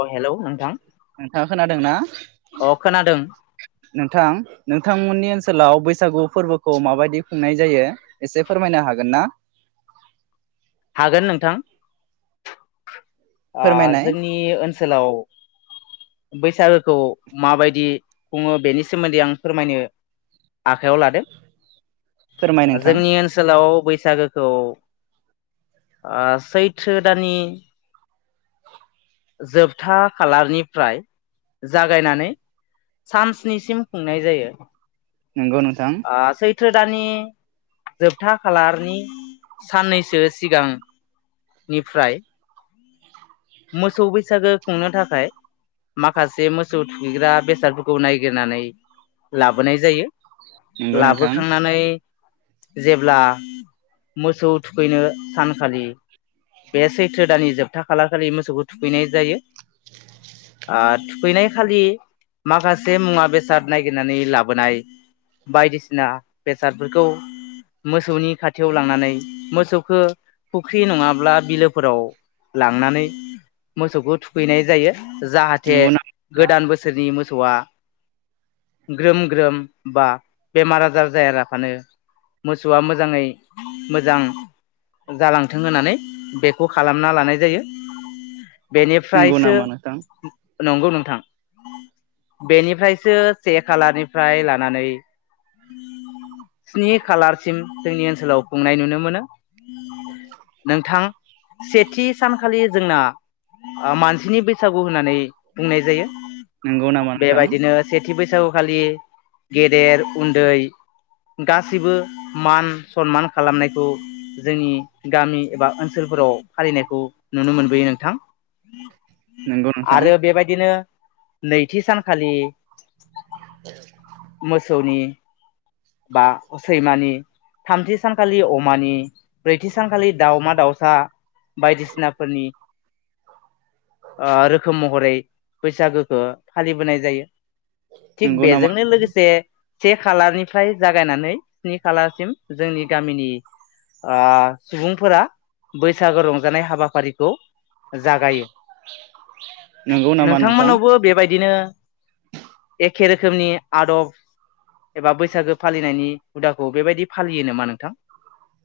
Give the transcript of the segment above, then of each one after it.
अ hello नोंथां नोंथाङा खोनादोंना अ खोनादों नोथां नोंथांमोननि ओनस हेल बैसागो फोर्बोखौ मा बादि खुंनाय जायो एसे फोरमायनो हागोनना हागोन नोंथां ओ फोरमायनाय जोंनि ओनसोलाव बैसागोखौ मा बादि खुङो बेनि सोमोन्दै आङो फोरमायनो आखायाव लादों फोरमाय नोंथां जोंनि ओनसोलाव बैसागो बैसागोखौ ओ सैत्रो दाननि जोबथा खालारनिफ्राय जागायनानै सान स्निसिम खुंनाय जायो नंगौ नोंथां ओ [unintelligible] दाननि जोबथा खालारनि साननैसो सिगां निफ्राय मोसौ बैसागो खुंनो थाखाय माखासे मोसौ थुखैग्रा बेसादफोरखौ नायगिरनानै लाबोनाय जायो नंगौ नोंथां लाबोखांनानै जेब्ला मोसौ थुखैनो सानखालि बे सैथ्र दाननि जोबथा खालार खालि मोसौखौ थुखैनाय जायो आ थुखैनाय खालि माखासे मुवा बेसाद नायगिरनानै लाबोनाय बायदिसिना बेसादफोरखौ मोसौनि खाथियाव लांनानै मोसौखौ फु ख्रि नङाब्ला बिलोफोराव लांनानै मोसौखौ थुखैनाय जायो जाहाते नंगौ नामा नोंथां गोदान बोसोरनि मोसौवा ग्रोम ग्रोम बा बेमार आजार जायालाबानो मोसौवा मोजाङै मोजां जालांथों होन्नानै बेखौ खालामना लानाय जायो नंगौ बेनिफ्रायसो नामा नोंथां नंगौ नोंथां बेनिफ्रायसो से खालारनिफ्राय लानानै स्नि खालारसिम जोंनि ओनसोलाव खुंनाय नुनो मोनो नोंथां सेथि सानखालि जोंना ओ मानसिनि बैसागु होन्नानै बुंनाय जायो जो नंगौ नामा नोंथां सेथि बैसागु खालि गेदेर उन्दै गासिबो मान सनमान खालामनायखौ जोंनि गामि एबा ओनसोलफोराव फालिनायखौ नुनो मोनबोयो नोंथां नंगौ नोंथां आरो बेबादिनो नैथि सानखालि मोसौनि बा सैमानि, थामथि सानखालि अमानि, ब्रैथि सानखालि दाउमा दाउसा बायदिसिना फोरनि ओ रोखोम महरै बैसागोखौ फालिबोनाय जायो थिक नंगौ नामा बेजोंनो लोगोसे से खालारनिफ्राय जागायनानै स्नि खालारसिम जोंनि गामिनि आ सुबुंफोरा बैसागो रंजानाय हाबाफारि खौ जागायो, नंगौ नामा नोंथां नोंथावमोन्नावबो बेबादिनो [unintelligible] एखे रोखोमनि आदब एबा बैसागो फालिनायनि हुदाखौ बेबादि फालियो नामा नोंथां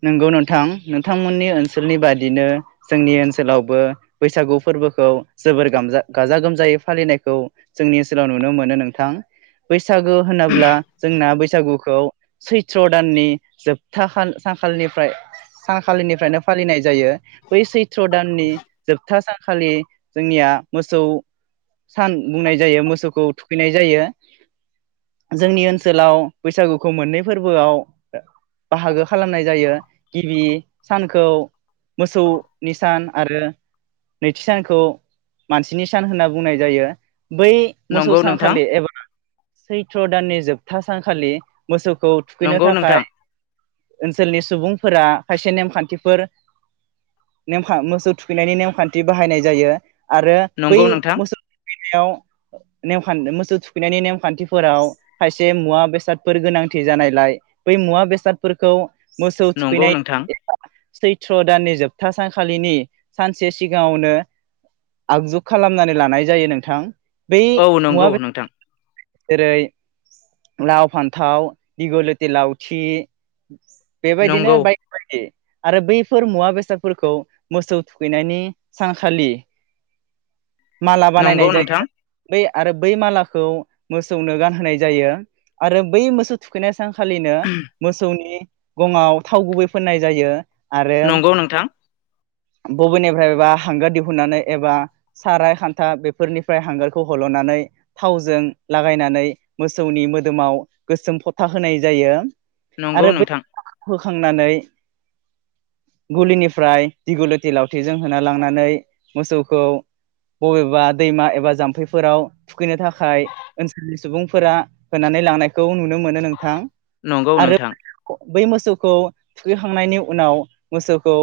नंगौ नोंथां, नोंथांमोननि ओनसोलनि बादिनो जोंनि ओनसोलावबो बैसागो फोर्बोखौ जोबोर गामजा गाजा गोमजायै फालिनायखौ जोंनि ओनसोलाव नुनो मोनो नोंथां बैसागो होनोब्ला जोंनि बैसागोखौ सैथ्र दाननि जोबथा सानखालिनिफ्राय सानखालिनिफ्रायनो फालिनाय जायो बै सैथ्र दाननि जोबथा सान खालि जोंनिया मोसौ सान बुंनाय जायो मोसौखौ थुखैनाय जायो जोंनि ओनसोलाव बैसागुखौ मोन्नै फोर्बोआव बाहागो खालामनाय जायो गिबि सानखौ मोसौनि सान आरो नैथि सानखौ मानसिनि सान होन्नानै बुंनाय जायो बै मोसौ नंगौ नोंथां सानखालि एबा सैथ्र दाननि जोबथा सानखालि मोसौखौ थुखैनो नंगौ थाखाय नोंथां ओनसोलनि सुबुंफोरा खायसे नेम खान्थिफोर नेमखा मोसौ थुखैनायनि नेमखान्थि बाहायनाय जायो आरो बै नंगौ नोंथां [unintelligible] बेयाव नेव हान्दों मोसौ थुखैनायनि नेमखान्थिफोराव खायसे मुवा बेसादफोर गोनांथि जानायलाय बै मुवा बेसाद फोरखौ मोसौ नंगौ थुखैनाय नोंथां सैत्र दाननि जोबथा सानखालिनि सानसे सिगाङावनो आगजु खालामनानै लानाय जायो नोंथां बै औ मुवा नंगौ नोंथां जेरै लाव, फान्थाव, दिगलिथि लावथि बेबायदिनो नंगौ बायदि बायदि आरो बैफोर मुवा बेसादफोरखौ मोसौ थुखैनायनि सानखालि माला नंगौ बानायनाय नोंथां जायो बै आरो बै मालाखौ मोसौनो गानहोनाय जायो आरो बै मोसौ थुखैनाय सान खालिनो सौनि गङाव थाव गुबै फुननाय जायो नंगौ नोंथां बबेनिफ्रायबा हांगार दिहुननानै एबा साराइ, खान्था बेफोरनिफ्राय हांगारखौ हलनानै थावजों लागायनानै मोसोनि मोदोमाव गोसोम फथा होनाय जायो नंगौ नोंथां खांनानै गलिनिफ्राय दिगलिथि लावथिजों होना लांनानै मोसौखौ बबेबा दैमा एबा जामफैफोराव थुखैनो थाखाय ओनसोलनि सुबुंफोरा होनानै लांनायखौ नुनो मोनो नोंथां नंगौ आरो नोंथां बै मोसौखौ थुखैखांनायनि उनाव मोसौखौ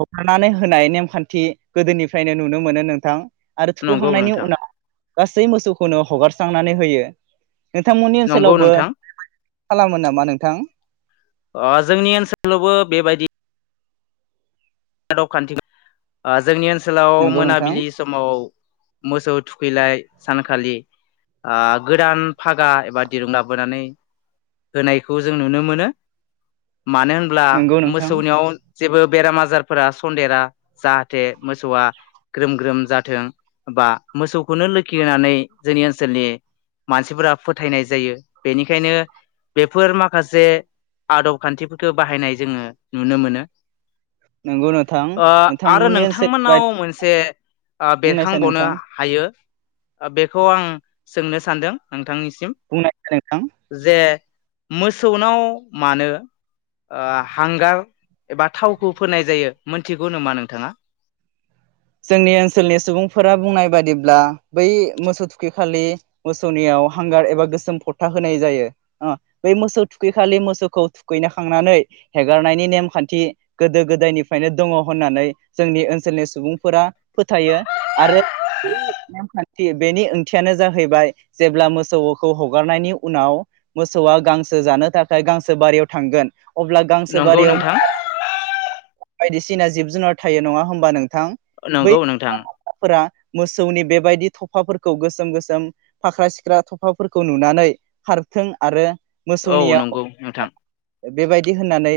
हगारनानै होनाय नेमखान्थि गोदोनिफ्रायनो नुनो मोनो नोंथां आरो नंगौ थुखैखांनायनि नोंथां उनाव गासै मोसौखौनो हगारस्रांनानै होयो नोंथांमोननि नंगौ ओन्सोलावबो नोंथां खालामो नामा नोंथां ओह जोंनि ओनसोलावबो बेबादि आदब खान्थिख ओ जोंनि ओन सोलाव नंगौ नोंथां मोनाबिलि समाव मोखौ थुखैलाय सानखालि आ गोदान फागा एबा दिरुं लाबोनानै होनायखौ जों नुनो मोनो मानो होनोब्ला नंगौ नोंथां मोसौनियाव ज जेबो बेराम-आजारब फोरा सनदेरा जाहाते मोसौआ ग्रोम ग्रोम जाथों बा मोसौखौनो लोखि होननानै जोंनि ओन्सोलनि मानसिफोरा फोथायनाय जायो बेनिखायनो बेफोर माखासे आदब खान्थिफोरखौ बाहायनाय जोङो नुनो मोनो नंगौ नोंथां ओह आरो नोंथांमोननि ओनसोल नोंथांमोननाव बायदि मोनसे ओ बुंनायसाय बेरखांबनो नोंथां हायो बेखौ आं सोंनो सान्दों नोंथांनिसिम बुंनायसाय नोंथां जे मोसौनाव मानो ओ हांगार एबा थावखौ फुननाय जायो मिथिगौ नमा नोंथाङा? जोंनि ओन्सोलनि सुबुंफोरा बुंनाय बादिब्ला बै मोसौ थुखैखालि मोसौनिआव हांगार एबा गोसोम फुथा होनाय जायो बै मोसौ थुखैखालि मोसौखौ थुखैखांनानै हेगारनायनि नेमखान्थि गोदो-गोदायनिफ्रायनो दङ होन्नानै जोंनि ओनसोलनि सुबुंफ फोरा फोथायो आरो [inaudible] नेमखान्थि बेनि ओंथियानो जाहैबाय जेब्ला मोसौखौ हगारनायनि उनाव मोसौआ गांसो जानो थाखाय गांसो बारियाव थांगोन अब्ला गांसो नंगौ बारियाव नोंथां मोसा [inaudible] बायदिसिना जिब जुनार थायो नङा होनबा नोंथां बै नंगौ नोंथां [inaudible] मोसौनि बेबादि थफाफोरखौ गोसोम गोसोम फाख्रा सिख्रा थफाफोरखौ नुनानै खारथों आरो औ नंगौ नोंथां बेबादि होननानै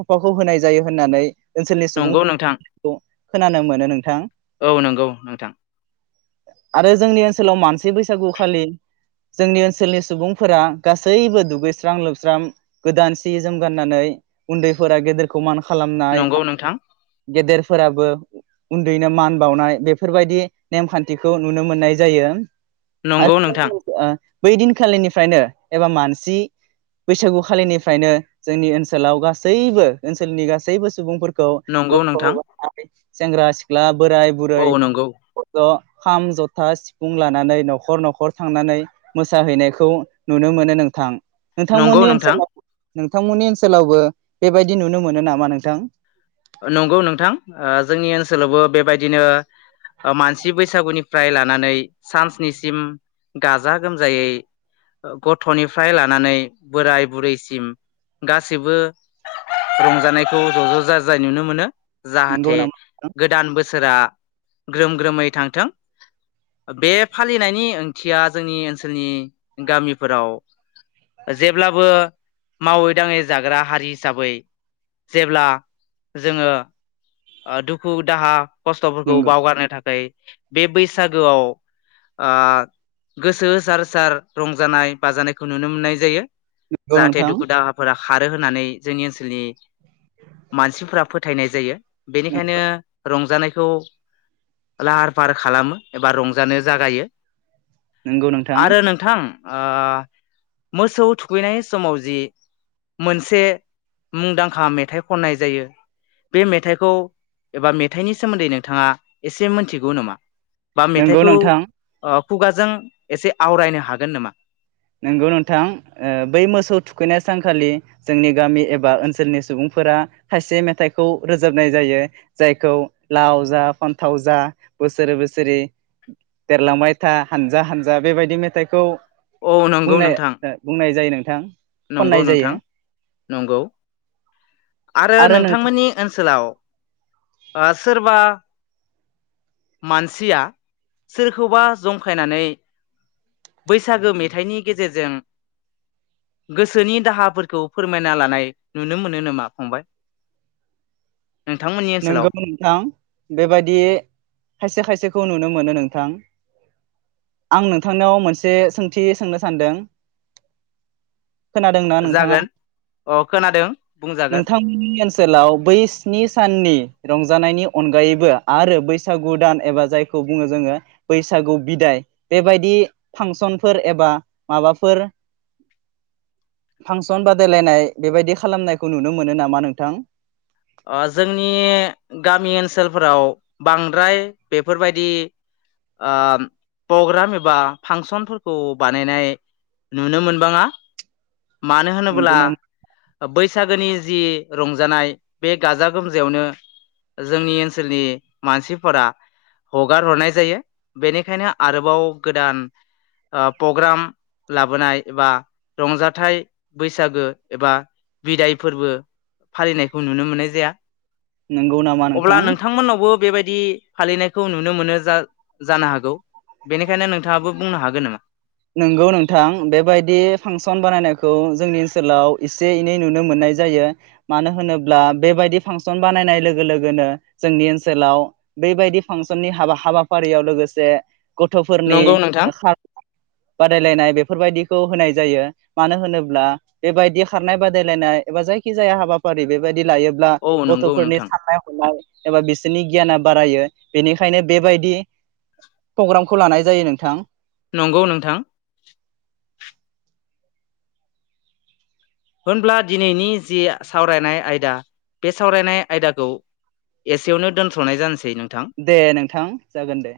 थफाखौ होनाय जायो होननानै ओनसोलनि नंगौ नोंथां सुबुंफोरखौ खोनानो मोनो नों थां औ नोंगौ नोंथां आरो जोंनि ओनसोलाव मानसि [inaudible] बैसागु खालि जोंनि ओनसोलनि सुबुंफोरा गासैबो दुगैस्रां लोबस्राम गोदान सि जोम गाननानै उन्दैफोरा गेदेरखौ मान खालामो नंगौ नोंथां गेदेरफोराबो [inaudible] उन्दैनो मानबाउनाय बेफोरबायदि नेमखान्थिखौ नुनो मोननाय जायो नंगौ नोंथां आरो ओ बै दिनखालिनिफ्रायनो एबा मानसि बैसागु खालिनिफ्रायनो जोंनि ओनसोलाव गासैबो ओनसोलनि गासैबो सुबुंफोर खौ नंगौ नोंथां [inaudible] सेंग्रा सिख्ला बोराय औ बुरै नंगौ [inaudible] खाम जथा सिफुं लानानै नखर नखर थांनानै मोसाहैनायखौ नुनो मोनो नोंथां नंगौ नोंथांमोननि नोंथां ओनसोलाव नोंथांमोननि ओनसोलावबो बेबायदि नुनो मोनो नामा नोंथां नंगौ नोंथां ओ जोंनि ओनसोलावबो बिबादिनो ओ मानसि बैसागो निफ्राय लानानै सान स्नि सिम गाजा गोमजायै गथनि फ्राय लानानै बोराय बुरिसिम गासिबो रंजानायखौ ज'-ज' जा जाय नुनो‌ मोनो नंगौ जाहाथे नामा गोदान बोसोरा ग्रोम ग्रोमै थांथों बे फालिनायनि ओंथिया जोंनि ओनसोलनि गामाफोराव जेब्लाबो मावै-दाङै जाग्रा हारि हिसाबै जेब्ला जोङो ओ दुखु दाहा खसथफोरखौ नंगौ बावगारनो थाखाय बे बैसागोयाव ओ गोसो होसार होसार रंजानाय बाजानायखौ नुनो मोननाय जायो नंगौ जाहाथे नोंथां दुखु दाहाफोरा खारो होन्ना जोंनि ओनसोलनि मानसिफोरा फोथायनाय ज जायो बेनिखायनो रंजानाय खौ लाहार फाहार खालामो एबा रंजानो जागायो नंगौ नोंथां आरो नोंथां ओ मोसौ थुखैनाय समावजि मोनसे मुंदांखा मेथाय खननाय जायो बे मेथायखौ एबा मेथायनि सोमोन्दै नोंथांआ एसे मोनथिगौ नामा बा नंगौ मेथायखौ नोंथां ओब खुगाजों एसे आवरायनो हागोन नामा नंगौ नोंथां ओ बै मोसौ थुखैनाय सानखालि जोंनि गामि एबा ओनसोलनि सुबुंफोरा खायसे मेथायखौ रोजाबनाय जायो जायखौ लाव जा फान्थाव जा बोसोरे बोसोरि देरलांबाय था हान्जा हान्जा बेबायदि मेथायखौ औ नंगौ नोंथां नोंथां नंगौ खननाय जायो नोंथां नंगौ आरो नोंथांमोननि ओनसोलाव ओ सोरबा मानसिया सोरखौबा जंखायनानै बै सागो मेथायनि गेजेरजों गोसोनि दाहाफोरखौ फोरमायना लानाय नुनो मोनो नोमा फंबाय नोंथांमोननि ओनसोलाव? नंगौ नोंथां बेबायदि खायसे खायसेखौ नुनो मोन मोनो नोंथां आं नोंथांनाव मोनसे सोंथि सोंनो सानदों खोनादोंना नोंथाङा जागोन अ खोनादों बुंजागोन नोंथांमोननि ओनसोलाव बै सिनि साननि रंजा जानायनि अनगायैबो आरो बैसागु दान एबा जायखौ बुङो जोङो बैसागु बिदाय बेबायदि फांसनफोर एबा माबाफोर फांसन बादायलायनाय बेबायदि खालामनाय खौ नुनो मोनो नामा नोंथां? अ जोंनि गामि ओनसोलफोराव बांद्राय बेफोरबायदि ओ पग्राम एबा फांसनफोरखौ बानायनाय नुनो मोनबांआ मानो नंगौ होनोब्ला नामा ओ बै सागोनि जि रंजानाय बे गाजा गोमजायावनो जोंनि ओनसोलनि मानसिफोरा हगार हरनाय जायो बेनिखायनो आरोबाव गोदान ओ पग्राम लाबोनाय एबा रंजाथाइ बैसागो एबा बिदाय फोरबो फालिनाय नुनो मोननाय जाया नंगौ नामा अब्ला नोंथां मोननावबो बेबायदि दि फालिनायखौ नुनो मोनो जा-जानो हागौ बेनिखायनो नों नंगौ नोंथां बेबादि फांसन बानायनायखौ जोंनि ओनस लाव एसे एनै नुनो मोन्नाय जायो। मानो होनोब्ला बेबादि फांसन बानायनाय लोगो लोगोनो जोंनि ओन्सोलाव बेबायदि फांसननि हाबा हाबाफारियाव लोगोसे गथफोरनि नंगौ नोंथां [unintelligible] बादायलायनाय बे फोर बायदिखौ होनाय जायो मानो होनोब्ला बेबायदि खारनाय बादायलायनाय एबा जायखिजाया हाबाफारि बेबायद दि लायोब्ला औ नंगौ गथफोरनि नोंथां साननाय हनाय एबा बिस नि गियाना बारायो बेनिखायनो बेबायदि पग्रामखौ लानाय जायो नोंथां नंगौ नोंथां [inaudible] होनब्ला दिनैनि जि सावरायनाय आयदा बे सावरायनाय आयदाखौ एसेयावनो दोन्थनाय जानस दे नोंथां जागोनदे